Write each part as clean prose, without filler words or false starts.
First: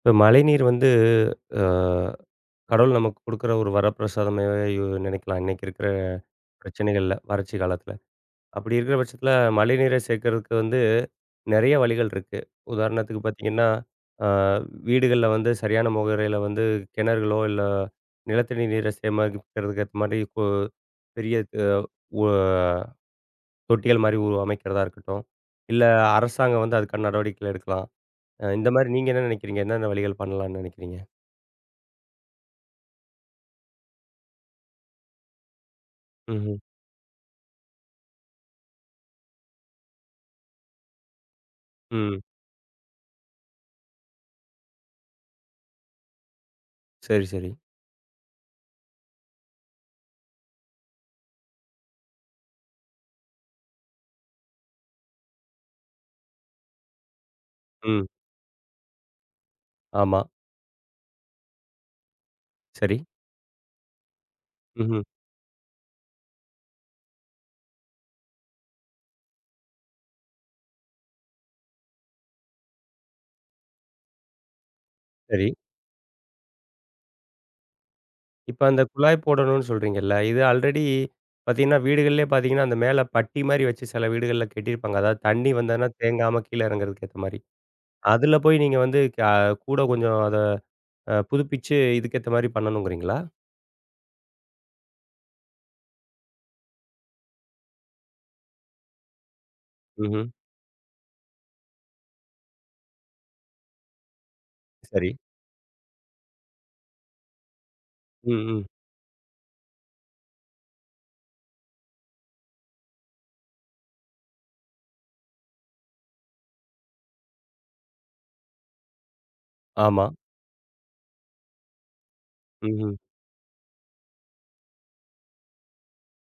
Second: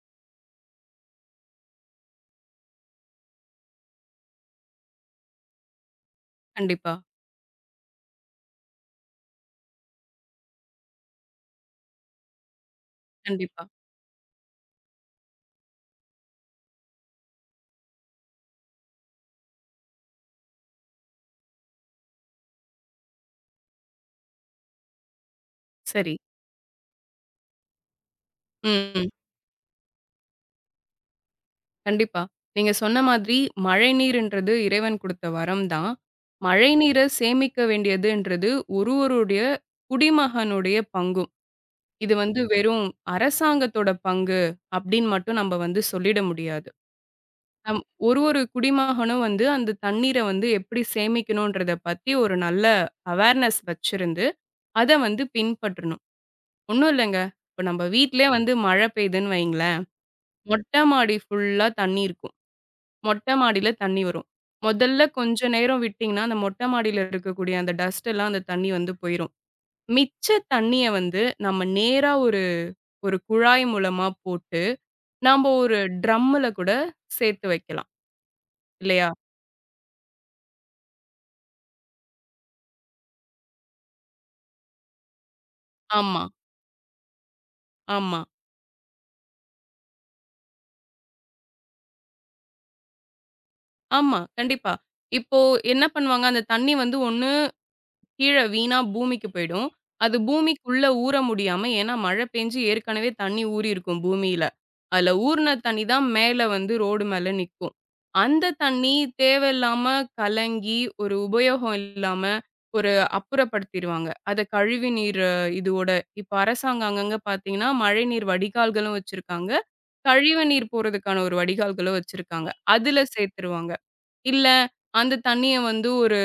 இப்ப மழைநீர் வந்து, அ கடவுள் நமக்கு குடுக்குற ஒரு வரப்பிரசாதமாவே யோ நினைக்கலாம். இன்னைக்கு இருக்கிற கண்டிப்பா, பிரச்சனைகள்ல, வறட்சி காலத்துல. அப்படி இருக்கிற பட்சத்துல மழைநீரை சேர்க்கறதுக்கு வந்து நெறைய வழிகள் இருக்கு. உதாரணத்துக்கு கண்டிப்பா. பார்த்தீங்கன்னா, அ வீடுகள்ல வந்து சரியான முகரையில வந்து கிணறுகளோ, இல்ல நிலத்தடி நீரை சேமிக்கிறதுக்கு ஏத்த மாரி பெரிய அ ஒ தொட்டிகள் மாரி அமைக்கிறதா இருக்கட்டும். இல்ல சரி. அரசாங்கம் வந்து அதுக்கான நடவடிக்கைகள் எடுக்கலாம். இந்த மாரி ம். ம். நீங்க என்ன நினைக்கிறீங்க? என்னென்ன வழிகள் பண்ணலாம்னு நினைக்கிறீங்க? கண்டிப்பா. நீங்க சொன்ன மாதிரி மழைநீர்ன்றது இறைவன் குடுத்த வரம் தான். ம்ஹ்ம். மழைநீர சேமிக்க வேண்டியதுன்றது ஒருடைய குடிமகனுடைய பங்கும். இது ம். வந்து வெறும் அரசாங்கத்தோட பங்கு அப்படின்னு மட்டும் நம்ம வந்து சொல்லிட முடியாது. சரி, சரி. நம் ஒரு ஒரு குடிமகனும் வந்து அந்த தண்ணீர வந்து எப்படி சேமிக்கணுன்றத பத்தி ஒரு நல்ல அவேர்னஸ் வச்சிருந்து, அத வந்து பின்பற்றணும். ஒண்ணும் இல்லங்க. இப்ப நம்ம ம். வீட்லயே வந்து மழை பெய்யுதுன்னு வைங்களேன். ஆமா. மொட்டை மாடி ஃபுல்லா தண்ணி இருக்கும். சரி. மொட்டை மாடியில தண்ணி வரும். ம்ஹ்ம். முதல்ல கொஞ்ச நேரம் விட்டீங்கன்னா, அந்த மொட்டை மாடியில இருக்கக்கூடிய அந்த டஸ்ட் எல்லாம் அந்த தண்ணி வந்து போயிரும். மிச்ச தண்ணிய வந்து நம்ம நேரா ஒரு ஒரு குழாய் மூலமா போட்டு, நாம்ப சரி. ஒரு ட்ரம்ல கூட சேர்த்து வைக்கலாம். இப்ப அந்த இல்லையா? குழாய் போடணும்னு சொல்றீங்கல்ல, இது ஆல்ரெடி பார்த்தீங்கன்னா, வீடுகள்லயே பார்த்தீங்கன்னா, அந்த மேல பட்டி மாரி வச்சு சில வீடுகள்ல கட்டியிருப்பாங்க. அதாவது தண்ணி வந்ததுன்னா ஆமா, தேங்காம கீழ இறங்குறதுக்கு ஏத்த மாரி. ஆமா, அதுல போய் நீங்க வந்து கூட கொஞ்சம் அத புதுப்பிச்சு இதுக்கேத்த மாரி பண்ணணுங்கிறீங்களா? ஆமா. கண்டிப்பா. இப்போ என்ன பண்ணுவாங்க, அந்த தண்ணி வந்து ஒண்ணு கீழ வீணா பூமிக்கு போயிடும். அது ம்ஹ்ம். பூமிக்குள்ள ஊற முடியாம ஏன்னா மழை பெஞ்சு ஏற்கனவே தண்ணி ஊறியிருக்கும் பூமியில. சரி. அதுல ஊறுன தண்ணி தான் மேல வந்து ரோடு மேல நிக்கும். ம், அந்த ம். தண்ணி தேவையில்லாம கலங்கி, ஒரு உபயோகம் இல்லாம ஒரு அப்புறப்படுத்திருவாங்க. அத கழிவு நீர் இதுவோட இப்ப அரசாங்கம் அங்கங்க பார்த்தீங்கன்னா, மழைநீர் வடிகால்களும் வச்சிருக்காங்க. ஆமா. கழிவு நீர் போறதுக்கான ஒரு வடிகால்களும் வச்சிருக்காங்க. ம்ஹ்ம். அதுல சேர்த்துருவாங்க. இல்ல அந்த தண்ணிய வந்து ஒரு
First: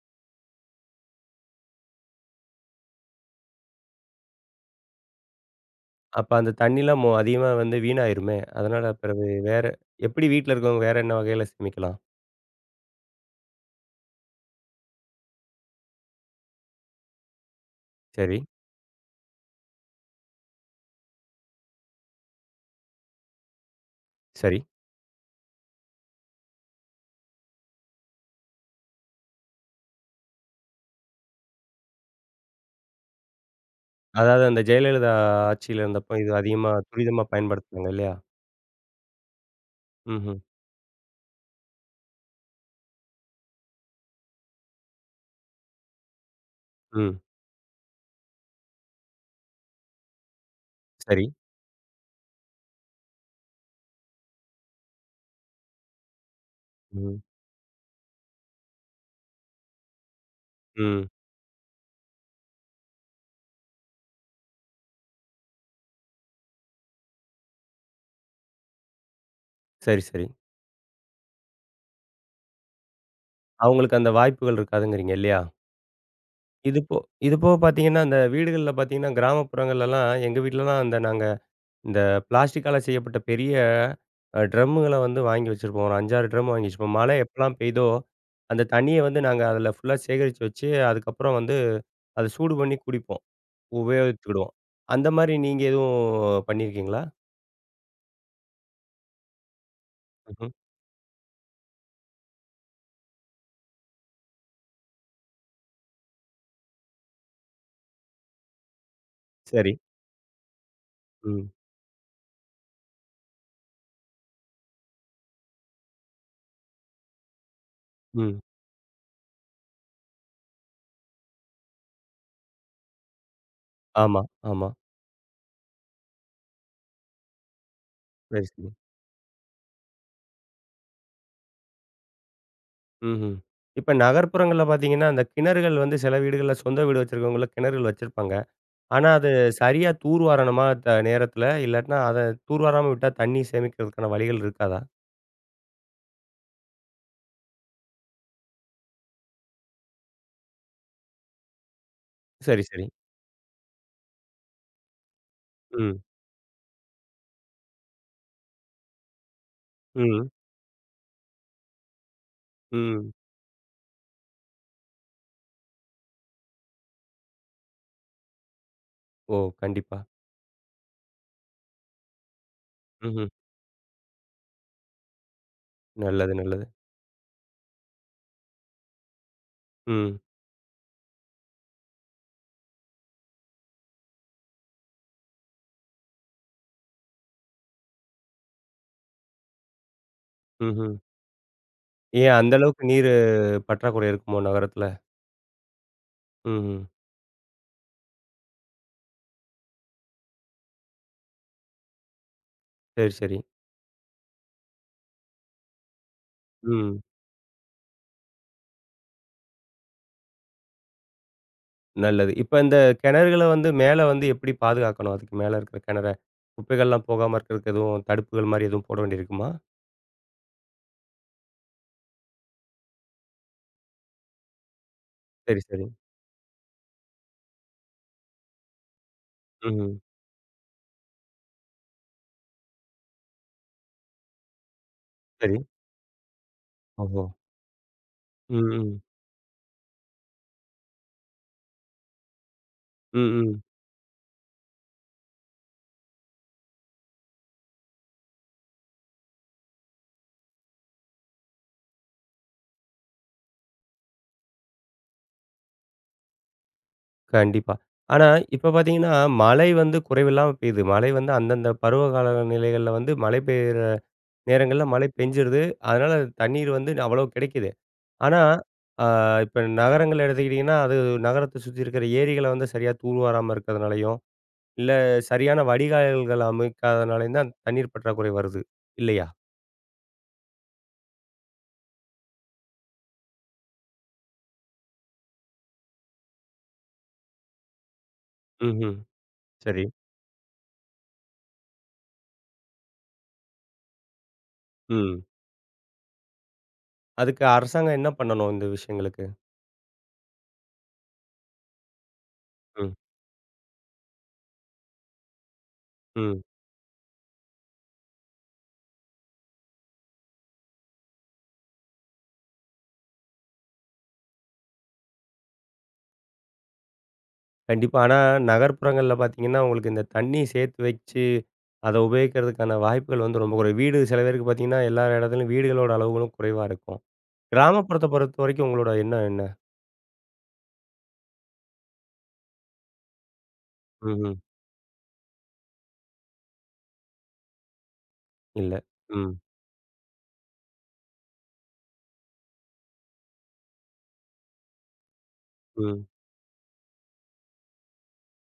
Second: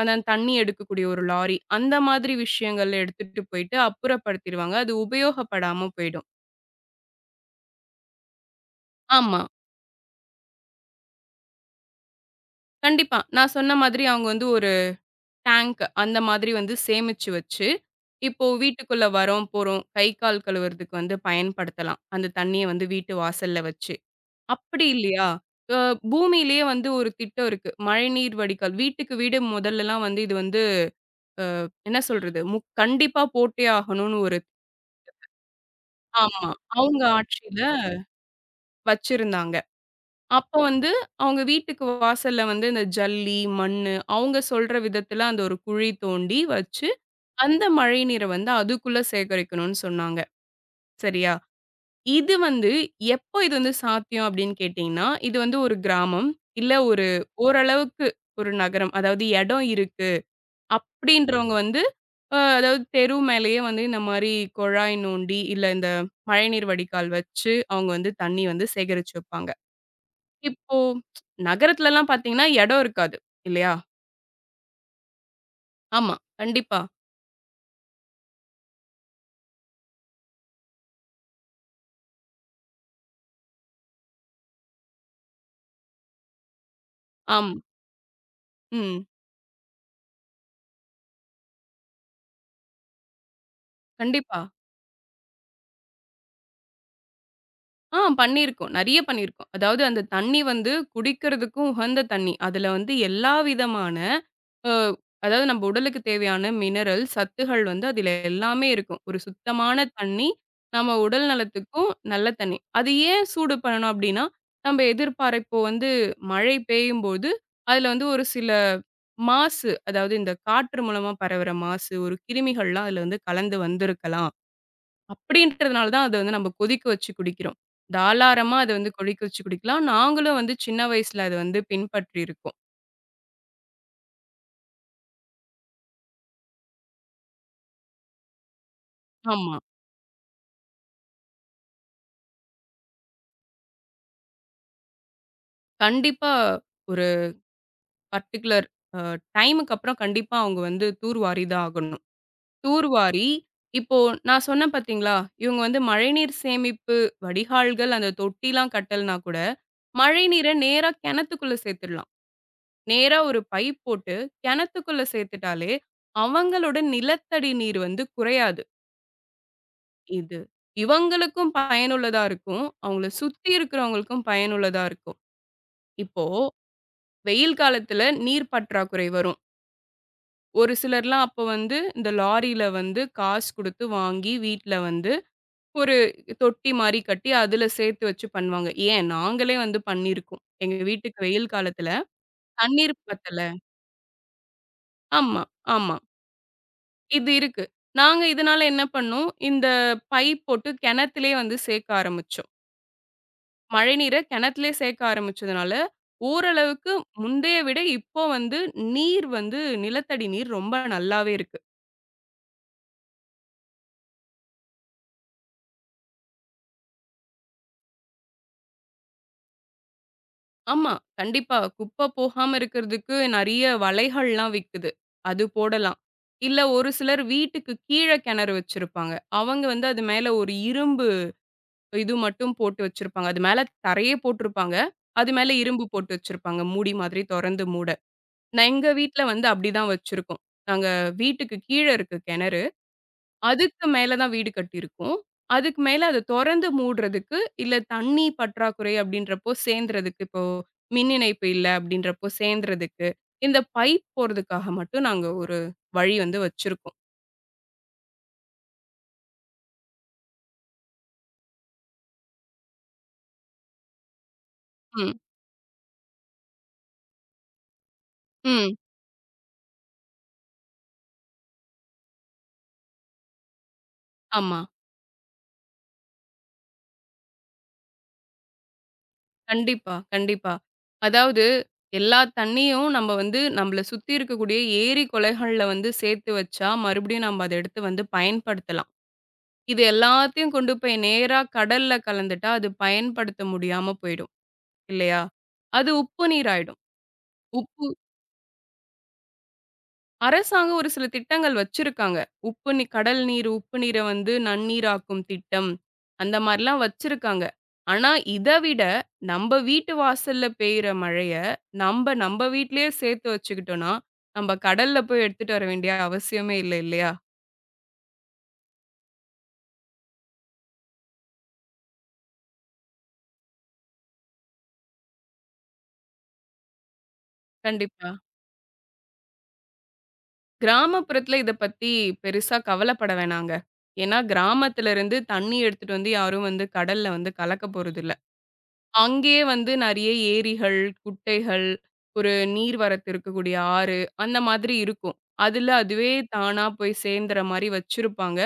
அந்த தண்ணி எடுக்கக்கூடிய ஒரு லாரி. அந்த மாதிரி விஷயங்கள்ல எடுத்துட்டு போயிட்டு அப்புறப்படுத்திருவாங்க. அது உபயோகப்படாம போயிடும். அப்ப அந்த தண்ணிலாம் அதிகமா வந்து வீணாயிருமே! அதனால பிறகு ஆமா. வேற எப்படி வீட்ல இருக்கவங்க வேற என்ன வகையில சேமிக்கலாம்? கண்டிப்பா. நான் சொன்ன மாதிரி அவங்க வந்து ஒரு டேங்க் அந்த மாதிரி வந்து சேமிச்சு வச்சு, சரி, இப்போ வீட்டுக்குள்ள வரோம், போறோம். கை, கால் கழுவுறதுக்கு வந்து பயன்படுத்தலாம். அந்த தண்ணீய வந்து வீட்டு வாசல்ல வச்சு. சரி. அப்படி இல்லையா, அ பூமியிலேயே வந்து ஒரு திட்டம் இருக்கு. மழைநீர் வடிகால். வீட்டுக்கு வீடு முதல்லலாம் வந்து இது வந்து என்ன சொல்றது? கண்டிப்பா போட்டே ஆகணும்னு ஒரு அதாவது அந்த ஜெயலலிதா ஆட்சியில இருந்தப்ப இது ஆமா. அதிகமா அவங்க துரிதமா ஆட்சியில பயன்படுத்துனாங்க இல்லையா? வச்சிருந்தாங்க. ம்ஹ்ம். அப்ப வந்து அவங்க வீட்டுக்கு வாசல்ல வந்து இந்த ஜல்லி, மண்ணு அவங்க சொல்ற விதத்துல அந்த ஒரு குழி தோண்டி வச்சு, ம். அந்த மழை நீர வந்து அதுக்குள்ள சேகரிக்கணும்னு சொன்னாங்க. சரி. சரியா? இது வந்து எப்போ இது வந்து சாத்தியம் அப்படின்னு கேட்டீங்கன்னா, இது வந்து ஒரு கிராமம், இல்ல ஒரு ம். ஓரளவுக்கு ஒரு நகரம். அதாவது இடம் இருக்கு ம். ம். அப்படின்றவங்க வந்து அதாவது தெரு மேலேயே வந்து இந்த மாரி குழாய் நோண்டி, இல்ல இந்த மழைநீர் வடிகால் வச்சு அவங்க வந்து தண்ணி வந்து சேகரிச்சு வைப்பாங்க. சரி, சரி. இப்போ நகரத்துலலாம் பார்த்தீங்கன்னா, இடம் இருக்காது. இல்லையா? அவங்களுக்கு அந்த வாய்ப்புகள் இருக்காதுங்கிறீங்க இல்லையா? ஆமா. இது கண்டிப்பா. போ இது போக பார்த்தீங்கன்னா, அந்த வீடுகள்ல பார்த்தீங்கன்னா, கிராமப்புறங்கள்லலாம் எங்க வீட்லலாம் அந்த நாங்க இந்த பிளாஸ்டிக்கால செய்யப்பட்ட பெரிய ட்ரம்முகள வந்து வாங்கி வச்சிருப்போம். ஒரு 5, 6 ட்ரம் வாங்கி வச்சிருப்போம். மழை ஆம். எப்பலாம் பெய்தோ, அந்த தண்ணிய ம். வந்து நாங்க அதில ஃபுல்லா சேகரிச்சு வச்சு, அதுக்கப்புறம் வந்து அத சூடு பண்ணி குடிப்போம். கண்டிப்பா. உபயோகிச்சுக்கிடுவோம். அந்த மாரி நீங்க எதுவும் பண்ணியிருக்கீங்களா? பண்ணியிருக்கோம். நெறைய பண்ணியிருக்கோம். அதாவது அந்த தண்ணி ம்ஹ்ம். வந்து குடிக்கிறதுக்கும் உகந்த தண்ணி. அதுல வந்து எல்லா விதமான அ அதாவது நம்ம உடலுக்கு தேவையான மினரல், சத்துகள் வந்து அதில எல்லாமே இருக்கும். ஒரு சரி. சுத்தமான தண்ணி, நம்ம உடல் ம். நலத்துக்கும் நல்ல தண்ணி. அது ஏன் சூடு பண்ணணும் அப்டின்னா, நம்ம எதிர்பார இப்போ வந்து மழை பெய்யும்போது, அதில வந்து ஒரு ம். சில மாசு, அதாவது இந்த காற்று மூலமா பரவுற மாசு, ஒரு கிருமிகள்லாம் அதில வந்து கலந்து ஆமா, வந்திருக்கலாம். ஆமா. அப்டின்றதுனால தான் அத வந்து நம்ம கொதிக்க வச்சு குடிக்கிறோம். சரி, தாராளமா சரி. அத வந்து கொதிக்க வச்சு குடிக்கலாம். நாங்களும் வந்து சின்ன வயசுல அத வந்து பின்பற்றியிருக்கோம். ம்ஹ்ம். இப்ப நகர்ப்புறங்கள்ல பார்த்தீங்கன்னா, அந்த கிணறுகள் வந்து சில வீடுகள்ல சொந்த வீடு வச்சிருக்கவங்கலாம் கிணறுகள் வச்சிருப்பாங்க. ஆனா, அது ஆமா. சரியா தூர்வாரணுமா நேரத்துல? இல்லாட்டினா அத தூர்வாராம விட்டா தண்ணி சேமிக்கிறதுக்கான வழிகள் இருக்காதா? கண்டிப்பா. ஒரு பர்ட்டிகுலர் அ டைமுக்கு அப்புறம் கண்டிப்பா அவங்க வந்து தூர்வாரி தான் ஆகணும். சரி, சரி. தூர்வாரி இப்போ நான் சொன்னேன் பார்த்தீங்களா? இவங்க வந்து ம். மழைநீர் சேமிப்பு வடிகால்கள், அந்த தொட்டிலாம் கட்டலனா கூட, ம். மழைநீர நேரா கிணத்துக்குள்ள சேர்த்துடலாம். ம். நேரா ஒரு பைப் போட்டு கிணத்துக்குள்ள சேர்த்துட்டாலே, அவங்களோட நிலத்தடி நீர் வந்து குறையாது. ஓ! கண்டிப்பா. இது இவங்களுக்கும் பயனுள்ளதா இருக்கும். அவங்கள ம்ஹ்ம். சுத்தி இருக்கிறவங்களுக்கும் பயனுள்ளதா இருக்கும். இப்போ நல்லது, நல்லது. வெயில் காலத்துல நீர் பற்றாக்குறை வரும். ம். ஒரு சிலர்லாம் அப்ப வந்து இந்த லாரியில வந்து காசு குடுத்து வாங்கி வீட்ல வந்து ஒரு தொட்டி மாரி கட்டி, அதுல சேர்த்து வச்சு பண்ணுவாங்க. ஏன் நாங்களே வந்து பண்ணியிருக்கோம். எங்க ம்ஹ்ம். வீட்டுக்கு வெயில் காலத்துல ஏன் அந்த அளவுக்கு தண்ணீர் நீரு பத்தல. பற்றாக்குறை இருக்குமோ நகரத்துல? ஆமா, ஆமா. ம்ஹ்ம். இது இருக்கு. நாங்க இதனால என்ன பண்ணோம், இந்த பைப் போட்டு கிணத்துலயே வந்து சேர்க்க ஆரம்பிச்சோம். சரி, சரி. மழைநீர கிணத்துலயே சேர்க்க ஆரம்பிச்சதுனால, ஓரளவுக்கு ம். முந்தைய விட இப்போ வந்து நீர் வந்து நிலத்தடி நீர் ரொம்ப நல்லாவே இருக்கு. நல்லது. இப்ப இந்த கிணறுகள வந்து மேல வந்து எப்படி பாதுகாக்கணும்? அதுக்கு மேல இருக்கிற கிணற, குப்பைகள்லாம் போகாம இருக்கிறதுக்கு எதுவும் தடுப்புகள் மாரி எதுவும் போட வேண்டியிருக்குமா? ஆமா. கண்டிப்பா. குப்ப போகாம இருக்கிறதுக்கு நெறைய வலைகள்லாம் விக்குது. அது சரி, சரி. போடலாம். இல்ல ஒரு சிலர் வீட்டுக்கு கீழ கிணறு வச்சிருப்பாங்க. அவங்க வந்து ம். அது மேல ஒரு இரும்பு இது மட்டும் போட்டு வச்சிருப்பாங்க. அது மேல தரையே போட்டிருப்பாங்க. அது மேல சரி. இரும்பு போட்டு வச்சிருப்பாங்க. மூடி மாதிரி ஓஹோ! தொறந்து மூட. ம், நான் எங்க ம். வீட்ல வந்து அப்படிதான் வச்சிருக்கோம். நாங்க வீட்டுக்கு கீழ இருக்கு கிணறு. ம், ம். அதுக்கு மேல தான் வீடு கட்டியிருக்கும். அதுக்கு மேல அத தொறந்து மூடுறதுக்கு, இல்ல தண்ணி பற்றாக்குறை அப்படின்றப்போ சேந்துறதுக்கு, இப்போ மின் இணைப்பு இல்ல அப்படின்றப்போ சேந்துறதுக்கு, இந்த பைப் போறதுக்காக மட்டும் நாங்க ஒரு வழி வந்து வச்சிருக்கோம். கண்டிப்பா. ஆனா, இப்ப பார்த்தீங்கன்னா, மழை வந்து குறைவில்லாம பெய்யுது. மழை வந்து அந்தந்த பருவகால நிலைகள்ல வந்து மழை பெய்யிற நேரங்கள்ல மழை ம், பெஞ்சிருது. அதனால தண்ணீர் வந்து அவ்வளவு கிடைக்குது. ஆனா, ம். ஆ இப்ப நகரங்கள எடுத்துக்கிட்டிங்கன்னா, அது நகரத்த சுத்தி இருக்கிற ஏரிகள வந்து சரியா தூர்வாராம இருக்கிறதுனாலயும் ஆமா. இல்ல சரியான வடிகால்கள் அமைக்காதனாலயும் தான் தண்ணீர் பற்றாக்குறை வருது. இல்லையா? கண்டிப்பா, கண்டிப்பா. அதாவது எல்லா தண்ணியும் நம்ம வந்து நம்மள சுத்தி இருக்கக்கூடிய ஏரி, கொளைகள்ல வந்து சேர்த்து வச்சா, மறுபடியும் நம்ம அத எடுத்து வந்து பயன்படுத்தலாம். ம்ஹ்ம். இது சரி. எல்லாத்தையும் கொண்டு போய் நேரா கடல்ல கலந்துட்டா, அது பயன்படுத்த முடியாம போயிடும். ம். இல்லையா? அது உப்பு நீர் ஆயிடும். அதுக்கு உப்பு அரசாங்கம் என்ன பண்ணணும் இந்த விஷயங்களுக்கு? அரசாங்கம் ஒரு சில திட்டங்கள் வச்சிருக்காங்க. உப்பு ம். கடல் நீர், உப்பு நீர வந்து நன்னீராக்கும் திட்டம். அந்த ம். மாரிலாம் வச்சிருக்காங்க. ஆனா, இத விட நம்ப வீட்டு வாசல்ல பெய்ற மழைய, நம்ப நம்ப வீட்லயே சேர்த்து வச்சுக்கிட்டோம்னா, நம்ப கடல்ல போய் எடுத்துட்டு வர வேண்டிய அவசியமே இல்ல இல்லையா? கண்டிப்பா. ஆனா நகர்ப்புறங்கள்ல பார்த்தீங்கன்னா, உங்களுக்கு இந்த தண்ணி சேர்த்து வச்சு, அத உபயோகிக்கிறதுக்கான வாய்ப்புகள் வந்து ரொம்ப குறைவு. வீடு சில பேருக்கு பார்த்தீங்கன்னா, எல்லா இடத்துலயும் வீடுகளோட அளவுகளும் குறைவா இருக்கும். கிராமப்புறத்த கண்டிப்பா. பொறுத்தவரைக்கும் உங்களோட எண்ணம் என்ன? கிராமப்புறத்துல இத பத்தி பெருசா கவலைப்பட வேணாங்க. ஏன்னா, ம்ஹ்ம். கிராமத்துல இருந்து தண்ணி எடுத்துட்டு வந்து யாரும் வந்து கடல்ல வந்து கலக்க போறதில்ல. இல்ல. ம். அங்கேயே வந்து நெறைய ஏரிகள், குட்டைகள், ஒரு நீர்வரத்து இருக்கக்கூடிய ஆறு, அந்த மாதிரி இருக்கும். அதுல ம். அதுவே தானா போய் சேர்ந்துற மாரி வச்சிருப்பாங்க.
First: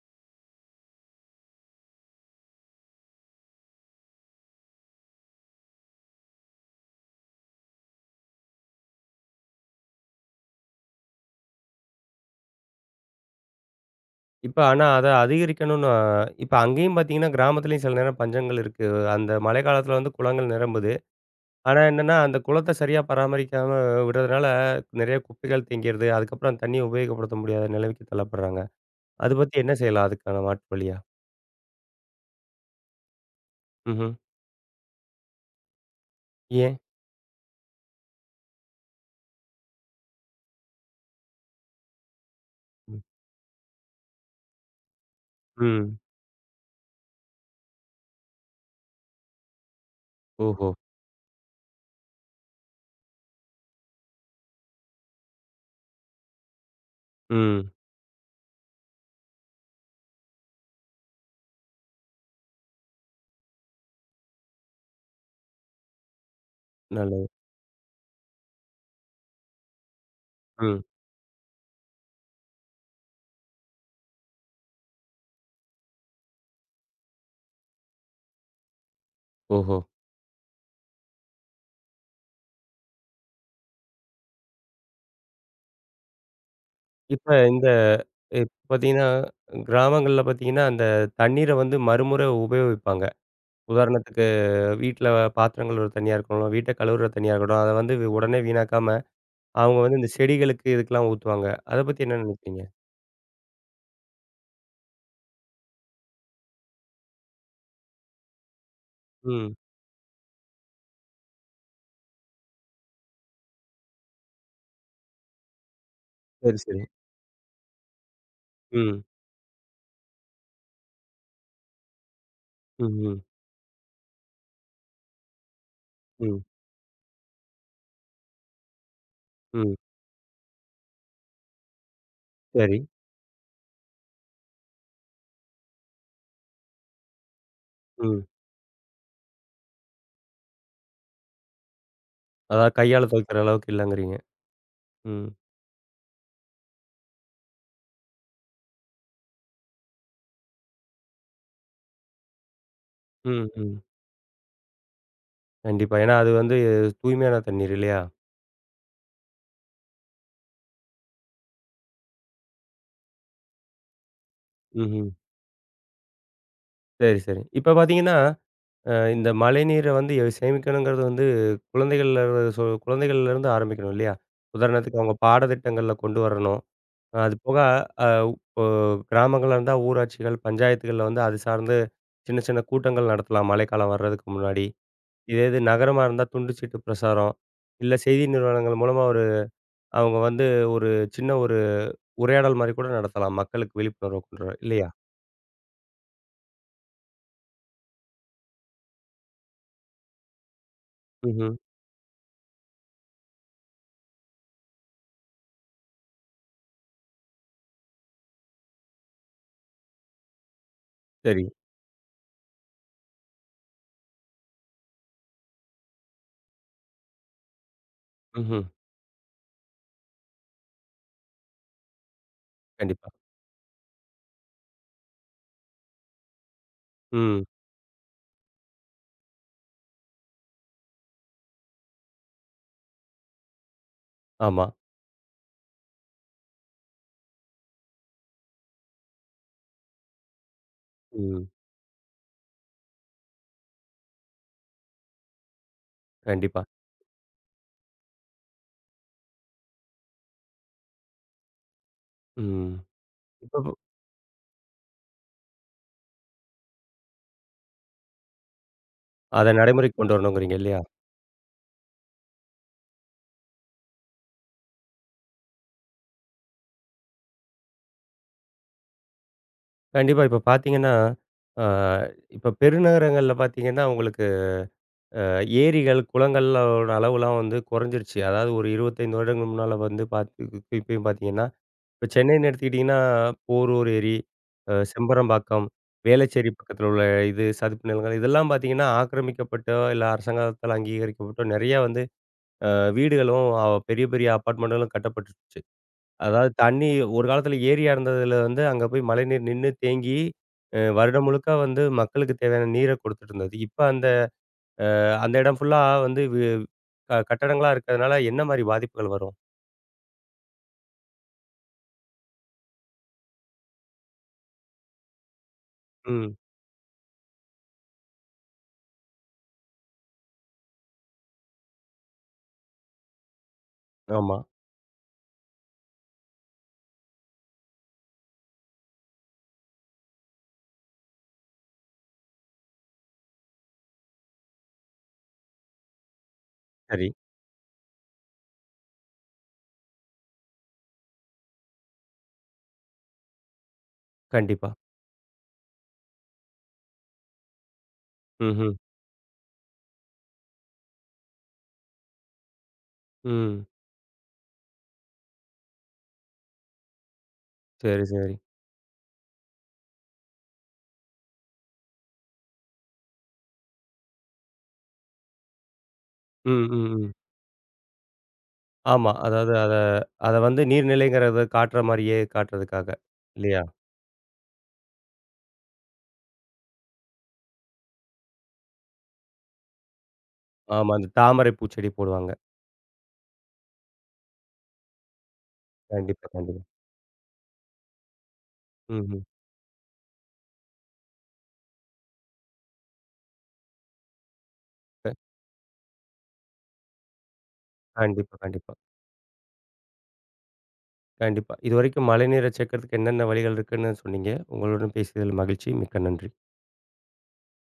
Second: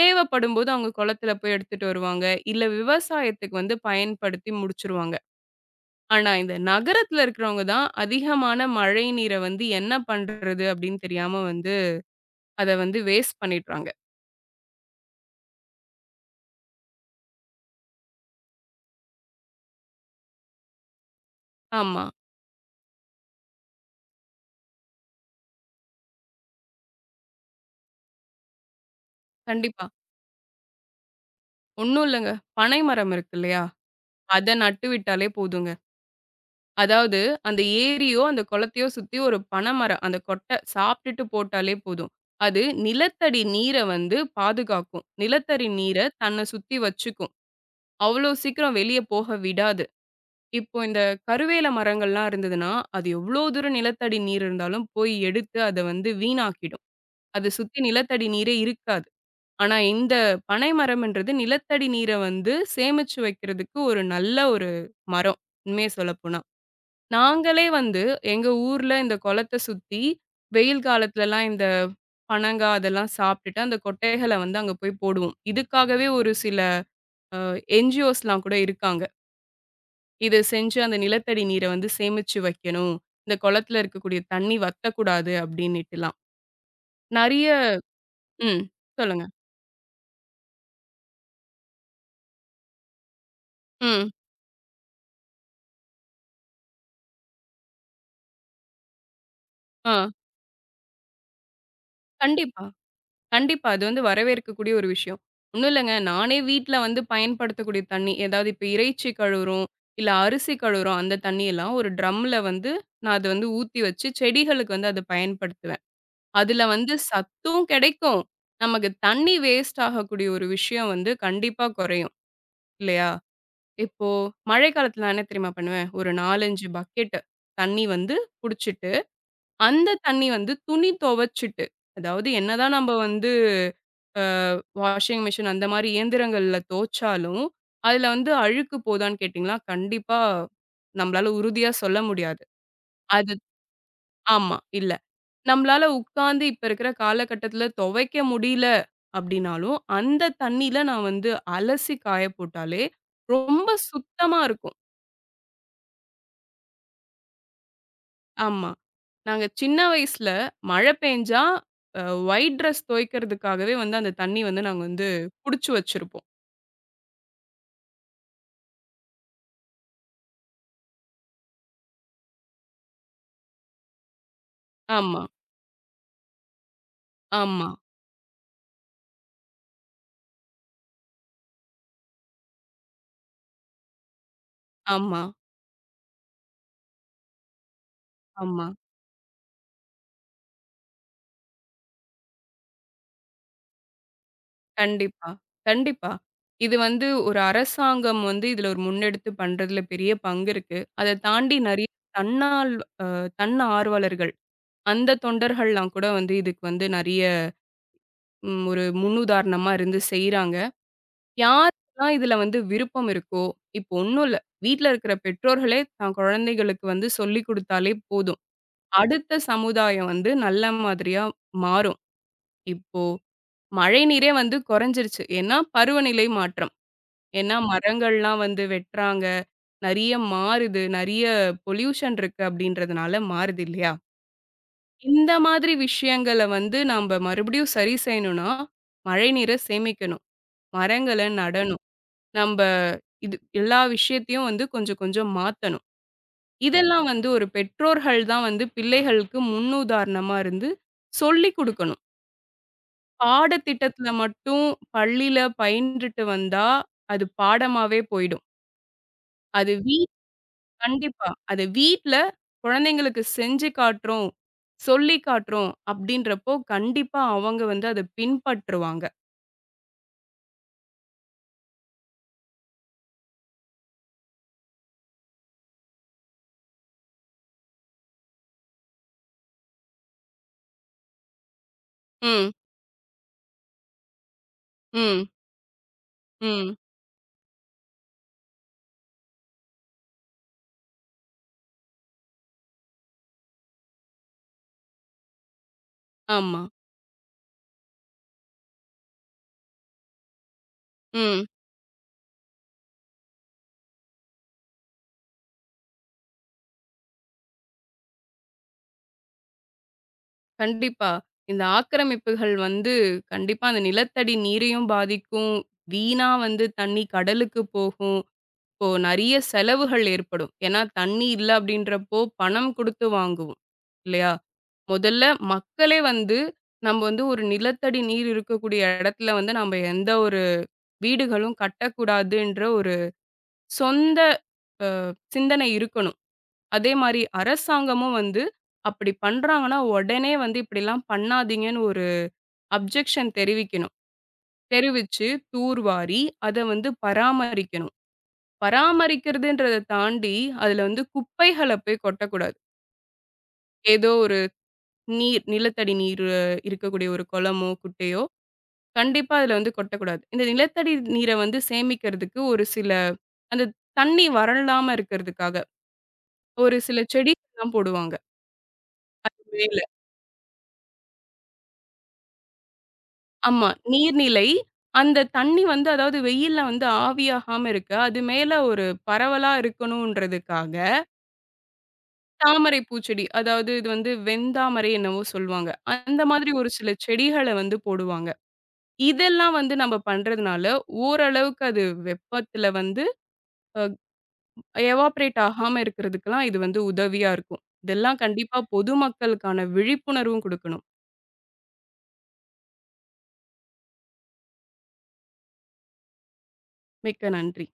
தேவைப்படும்போது அவங்க குளத்துல போய் எடுத்துட்டு வருவாங்க. இல்ல விவசாயத்துக்கு வந்து பயன்படுத்தி முடிச்சுருவாங்க. ஆனா இந்த நகரத்துல இருக்கிறவங்க தான் அதிகமான மழை நீரை வந்து என்ன பண்றது அப்படின்னு தெரியாம வந்து அத வந்து வேஸ்ட் பண்ணிடுறாங்க. இப்ப ஆனா அத அதிகரிக்கணும்னா, இப்ப அங்கேயும் பார்த்தீங்கன்னா, கிராமத்துலயும் சில நேரம் பஞ்சங்கள் இருக்கு. அந்த மழை காலத்துல வந்து குளங்கள் நிரம்புது. ஆனா ஆமா, என்னன்னா, அந்த குளத்த சரியா பராமரிக்காம விடுறதுனால, நெறைய குப்பைகள் தேங்கிருது. அதுக்கப்புறம் அந்த தண்ணிய உபயோகப்படுத்த முடியாத நிலைமைக்கு தள்ளப்படுறாங்க. அத பத்தி என்ன கண்டிப்பா. செய்யலாம்? அதுக்கான மாற்று வழியா? ஒண்ணும் இல்லங்க. பனை மரம் இருக்கு இல்லையா? ம்ஹ்ம். அத நட்டு விட்டாலே போதுங்க. ஏன்? அதாவது அந்த ஏரியோ, அந்த குளத்தையோ சுத்தி ஒரு பனைமரம். அந்த கொட்டை சாப்பிட்டுட்டு போட்டாலே போதும். அது ம். நிலத்தடி நீர வந்து பாதுகாக்கும். நிலத்தடி ம். நீர தன்னை சுத்தி வச்சுக்கும். அவ்வளோ சீக்கிரம் வெளிய போக விடாது. ஓஹோ! இப்போ இந்த கருவேல மரங்கள்லாம் இருந்ததுன்னா, அது எவ்வளோ தூரம் நிலத்தடி நீர் இருந்தாலும் போய் எடுத்து அத வந்து வீணாக்கிடும். அத ம். சுத்தி நிலத்தடி நீரே இருக்காது. ஆனா இந்த பனை மரம்ன்றது நிலத்தடி நீர வந்து சேமிச்சு வைக்கிறதுக்கு ஒரு நல்ல ஒரு மரம். உண்மைய சொல்லப்போனா. நல்லது. நாங்களே வந்து எங்க ஊர்ல இந்த குளத்த சுத்தி, ம். வெயில் காலத்துலலாம் இந்த பனங்காய் அதெல்லாம் சாப்பிட்டுட்டு, அந்த கொட்டைகள வந்து அங்க போய் போடுவோம். இதுக்காகவே ஒரு சில என்ஜிஓஸ்லாம் கூட இருக்காங்க. ஓஹோ! "இது செஞ்சு அந்த நிலத்தடி நீர வந்து சேமிச்சு வைக்கணும். இந்த குளத்துல இருக்கக்கூடிய தண்ணி வத்தக்கூடாது" அப்படின்னுட்டுலாம். இப்ப நெறைய இந்த ம். பார்த்தீங்கன்னா, சொல்லுங்க. கிராமங்கள்ல பார்த்தீங்கன்னா, அந்த தண்ணீர வந்து மறுமுறை உபயோகிப்பாங்க. ம். உதாரணத்துக்கு வீட்ல பாத்திரம் கழுவுறது தனியா இருக்கணும், வீட்ட கழுவுறது தனியா இருக்கட்டும். அத வந்து உடனே வீணாக்காம, அவங்க ஆ. வந்து இந்த செடிகளுக்கு இதுக்கெல்லாம் ஊத்துவாங்க. அத பத்தி என்ன நினைக்கிறீங்க? கண்டிப்பா. கண்டிப்பா. அது வந்து வரவேற்கக்கூடிய ஒரு விஷயம். ஒண்ணும் இல்லங்க. நானே வீட்ல வந்து பயன்படுத்தக்கூடிய தண்ணி, ஏதாவது இப்ப இறைச்சி ம். கழுவுறோம், இல்ல அரிசி கழுவுறோம், அந்த தண்ணியெல்லாம் ஒரு ட்ரம்ல வந்து நான் அத வந்து ஊத்தி வச்சு செடிகளுக்கு வந்து அத பயன்படுத்துவேன். சரி, அதுல சரி. வந்து சத்தும் கிடைக்கும். நமக்கு ம். தண்ணி வேஸ்ட் ஆகக்கூடிய ஒரு விஷயம் வந்து கண்டிப்பா குறையும். ம், இல்லையா? ம், இப்போ மழை காலத்துல நான் என்ன தெரியுமா பண்ணுவேன்? ஒரு ம், 4, 5 பக்கெட்டு தண்ணி வந்து புடிச்சிட்டு, ம். அந்த தண்ணி வந்து துணி துவச்சிட்டு, அதாவது என்னதான் சரி. நம்ம வந்து வாஷிங் மிஷின் அந்த மாரி இயந்திரங்கள்ல தோச்சாலும், அதுல ம். வந்து அழுக்கு போதான்னு கேட்டீங்கன்னா, கண்டிப்பா நம்மளால உறுதியா சொல்ல முடியாது. அதாவது கையால அது துவைக்கிற அளவுக்கு இல்லங்கிறீங்க. ஆமா, இல்ல. ம். நம்மளால உட்கார்ந்து இப்ப இருக்கிற காலகட்டத்துல துவைக்க முடியல அப்படின்னாலும், அந்த தண்ணீல நான் வந்து அலசி காய போட்டாலே ம், ரொம்ப ம். சுத்தமா இருக்கும். கண்டிப்பா. ஏன்னா அது வந்து தூய்மையான தண்ணீர் இல்லையா? ஆமா. நாங்க சின்ன வயசுல மழை பெஞ்சா அ ஒயிட் ட்ரெஸ் துவைக்கிறதுக்காகவே வந்து அந்த தண்ணி வந்து நாங்க வந்து ம்ஹ்ம். புடிச்சு வச்சிருப்போம். சரி, சரி. இப்ப பாத்தீங்கன்னா, இந்த மழைநீர வந்து சேமிக்கணுங்கிறது வந்து குழந்தைகள்ல இருந்து குழந்தைகள்லேருந்து ஆரம்பிக்கணும் இல்லையா? உதாரணத்துக்கு அவங்க ஆமா, பாடத்திட்டங்கள்ல கொண்டு வரணும். அது போக, ஆமா, அ இப்போ கிராமங்களா இருந்தா ஊராட்சிகள், பஞ்சாயத்துகள்ல வந்து அது சார்ந்து சின்ன சின்ன கூட்டங்கள் நடத்தலாம், மழைக்காலம் வர்றதுக்கு முன்னாடி. ஆமா, இதே இது நகரமா இருந்தா துண்டு சீட்டு பிரசாரம், இல்ல செய்தி ஆமா. நிறுவனங்கள் மூலமா ஒரு அவங்க வந்து ஒரு சின்ன ஒரு உரையாடல் மாரி கூட நடத்தலாம். மக்களுக்கு விழிப்புணர்வ கொண்டு வர இல்லையா? கண்டிப்பா, கண்டிப்பா. இது வந்து ஒரு அரசாங்கம் வந்து இதுல ஒரு முன்னெடுத்து பண்றதுல பெரிய பங்கு இருக்கு. அத ம்ஹ்ம். தாண்டி நெறைய தன்னால் அ தன்னார்வலர்கள், அந்த தொண்டர்கள்லாம் கூட வந்து இதுக்கு வந்து நெறைய ஒரு முன்னுதாரணமா இருந்து செய்றாங்க. சரி. யாருக்கெல்லாம் இதுல வந்து விருப்பம் இருக்கோ, இப்போ ஒண்ணும் இல்ல. வீட்ல இருக்கிற பெற்றோர்களே தன் குழந்தைகளுக்கு வந்து சொல்லிக் குடுத்தாலே போதும். ம்ஹ்ம். அடுத்த சமுதாயம் வந்து நல்ல மாதிரியா மாறும். இப்போ கண்டிப்பா. மழைநீரே வந்து குறைஞ்சிருச்சு. ஏன்னா பருவநிலை மாற்றம். ம். ஏன்னா, மரங்கள்லாம் வந்து வெட்டுறாங்க. நெறைய மாறுது. நெறைய பொல்யூஷன் இருக்கு அப்படின்றதுனால மாறுது இல்லையா? ஆமா. இந்த மாதிரி விஷயங்கள வந்து நம்ப மறுபடியும் சரி செய்யணும்னா, மழைநீர சேமிக்கணும். மரங்கள ம். நடணும். நம்ப இது எல்லா விஷயத்தையும் வந்து கொஞ்சம் கொஞ்சம் மாத்தணும். கண்டிப்பா. இதெல்லாம் வந்து ஒரு பெற்றோர்கள் தான் வந்து பிள்ளைகளுக்கு முன்னுதாரணமா இருந்து சொல்லிக் குடுக்கணும். ம். இப்ப பாடத்திட்டத்துல மட்டும் பள்ளியில பயின்றுட்டு வந்தா, அது பாடமாவே போயிடும். அத அது வீ நடைமுறைக்கு கொண்டு வரணுங்கிறீங்க இல்லையா? கண்டிப்பா. அத வீட்ல குழந்தைங்களுக்கு செஞ்சு காட்டுறோம், சொல்லி காட்டுறோம் அப்படின்றப்போ, கண்டிப்பா அவங்க வந்து அத பின்பற்றுவாங்க. கண்டிப்பா. இப்ப பார்த்தீங்கன்னா, அ இப்ப பெருநகரங்கள்ல பார்த்தீங்கன்னா, உங்களுக்கு ஏரிகள், குளங்களோட அளவுலாம் வந்து குறைஞ்சிருச்சு. அதாவது ஒரு 25 வருடங்கள் முன்னால வந்து பாத்து இப்பயும் பாத்தீங்கன்னா, இப்ப சென்னைன்னு ம், எடுத்துக்கிட்டீங்கன்னா, போரூர் ஏரி, ம், செம்பரம்பாக்கம், வேளச்சேரி ம். பக்கத்துல உள்ள இது சதுப்பு நிலங்கள் இதெல்லாம் பாத்தீங்கன்னா, ஆக்கிரமிக்கப்பட்டோ, இல்ல அரசாங்கத்தால் அங்கீகரிக்கப்பட்டோ நெறையா வந்து வீடுகளும், பெரிய பெரிய அபார்ட்மெண்டுகளும் கட்டப்பட்டுருச்சு. அதாவது ஆமா. தண்ணி ஒரு காலத்துல ஏரியா இருந்ததுல வந்து அங்க போய் மழைநீர் நின்னு தேங்கி, வருடம் ம். முழுக்க வந்து மக்களுக்கு தேவையான நீர குடுத்துட்டு இருந்தது. இப்ப அந்த அந்த இடம் ஃபுல்லா வந்து கட்டடங்களா இருக்கிறதுனால என்ன மாரி பாதிப்புகள் வரும்? கண்டிப்பா. இந்த ஆக்கிரமிப்புகள் வந்து கண்டிப்பா அந்த நிலத்தடி நீரையும் பாதிக்கும். வீணா ம். வந்து தண்ணி கடலுக்கு போகும். இப்போ நெறைய செலவுகள் ஏற்படும். ஏன்னா தண்ணி இல்ல அப்படின்றப்போ பணம் குடுத்து வாங்குவோம். இல்லையா? ஆமா. முதல்ல மக்களே வந்து நம்ம வந்து ஒரு நிலத்தடி நீர் இருக்கக்கூடிய இடத்துல வந்து நம்ம எந்த ஒரு வீடுகளும் கட்டக்கூடாதுன்ற ஒரு சொந்த சிந்தனை இருக்கணும். அதே சரி. மாரி அரசாங்கமும் வந்து அப்படி பண்றாங்கன்னா, உடனே வந்து இப்படிலாம் பண்ணாதீங்கன்னு ஒரு அப்ஜெக்ஷன் தெரிவிக்கணும். கண்டிப்பா. தெரிவிச்சு தூர்வாரி அத வந்து பராமரிக்கணும். ம்ஹ்ம். பராமரிக்கிறதுன்றத தாண்டி, அதுல வந்து குப்பைகள போய் கொட்டக்கூடாது. ம். ஏதோ ஒரு நிலத்தடி நீர் இருக்கக்கூடிய ஒரு குளமோ, சரி, குட்டையோ சரி. கண்டிப்பா அதுல வந்து கொட்டக்கூடாது. இந்த நிலத்தடி நீர வந்து சேமிக்கிறதுக்கு ஒரு சில அந்த தண்ணி வறளாம இருக்கிறதுக்காக, ம், ஒரு சில ம், ம். செடிகள்லாம் போடுவாங்க ஆமா. அதாவது அத மேல. அத வந்து நீர்நிலைங்கிறத காட்டுற மாரியே காட்டுறதுக்காக. இல்லையா? ஆமா. நீர்நிலை அந்த தண்ணி வந்து அதாவது வெயில்ல வந்து ஆவியாகாம இருக்க, அது மேல ஒரு பரவலா இருக்கணுன்றதுக்காக ஆமா. அந்த தாமரை பூச்செடி போடுவாங்க. தாமரை பூச்செடி. அதாவது இது வந்து வெந்தாமரை என்னவோ சொல்லுவாங்க. அந்த கண்டிப்பா, மாதிரி கண்டிப்பா. ஒரு சில செடிகள வந்து போடுவாங்க. ம்ஹ்ம். இதெல்லாம் வந்து நம்ம பண்றதுனால, ஓரளவுக்கு அது வெப்பத்துல வந்து அ எவாப்ரேட் ஆகாம இருக்கிறதுக்கெல்லாம் இது வந்து உதவியா இருக்கும். இதெல்லாம் கண்டிப்பா, கண்டிப்பா கண்டிப்பா. பொதுமக்களுக்கான விழிப்புணர்வும் குடுக்கணும். கண்டிப்பா. இதுவரைக்கும் மழைநீர சேகரிக்கிறதுக்கு என்னென்ன வழிகள் இருக்குன்னு சொன்னீங்க. உங்களுடன் பேசியதில் மகிழ்ச்சி. மிக்க நன்றி. மிக்க நன்றி.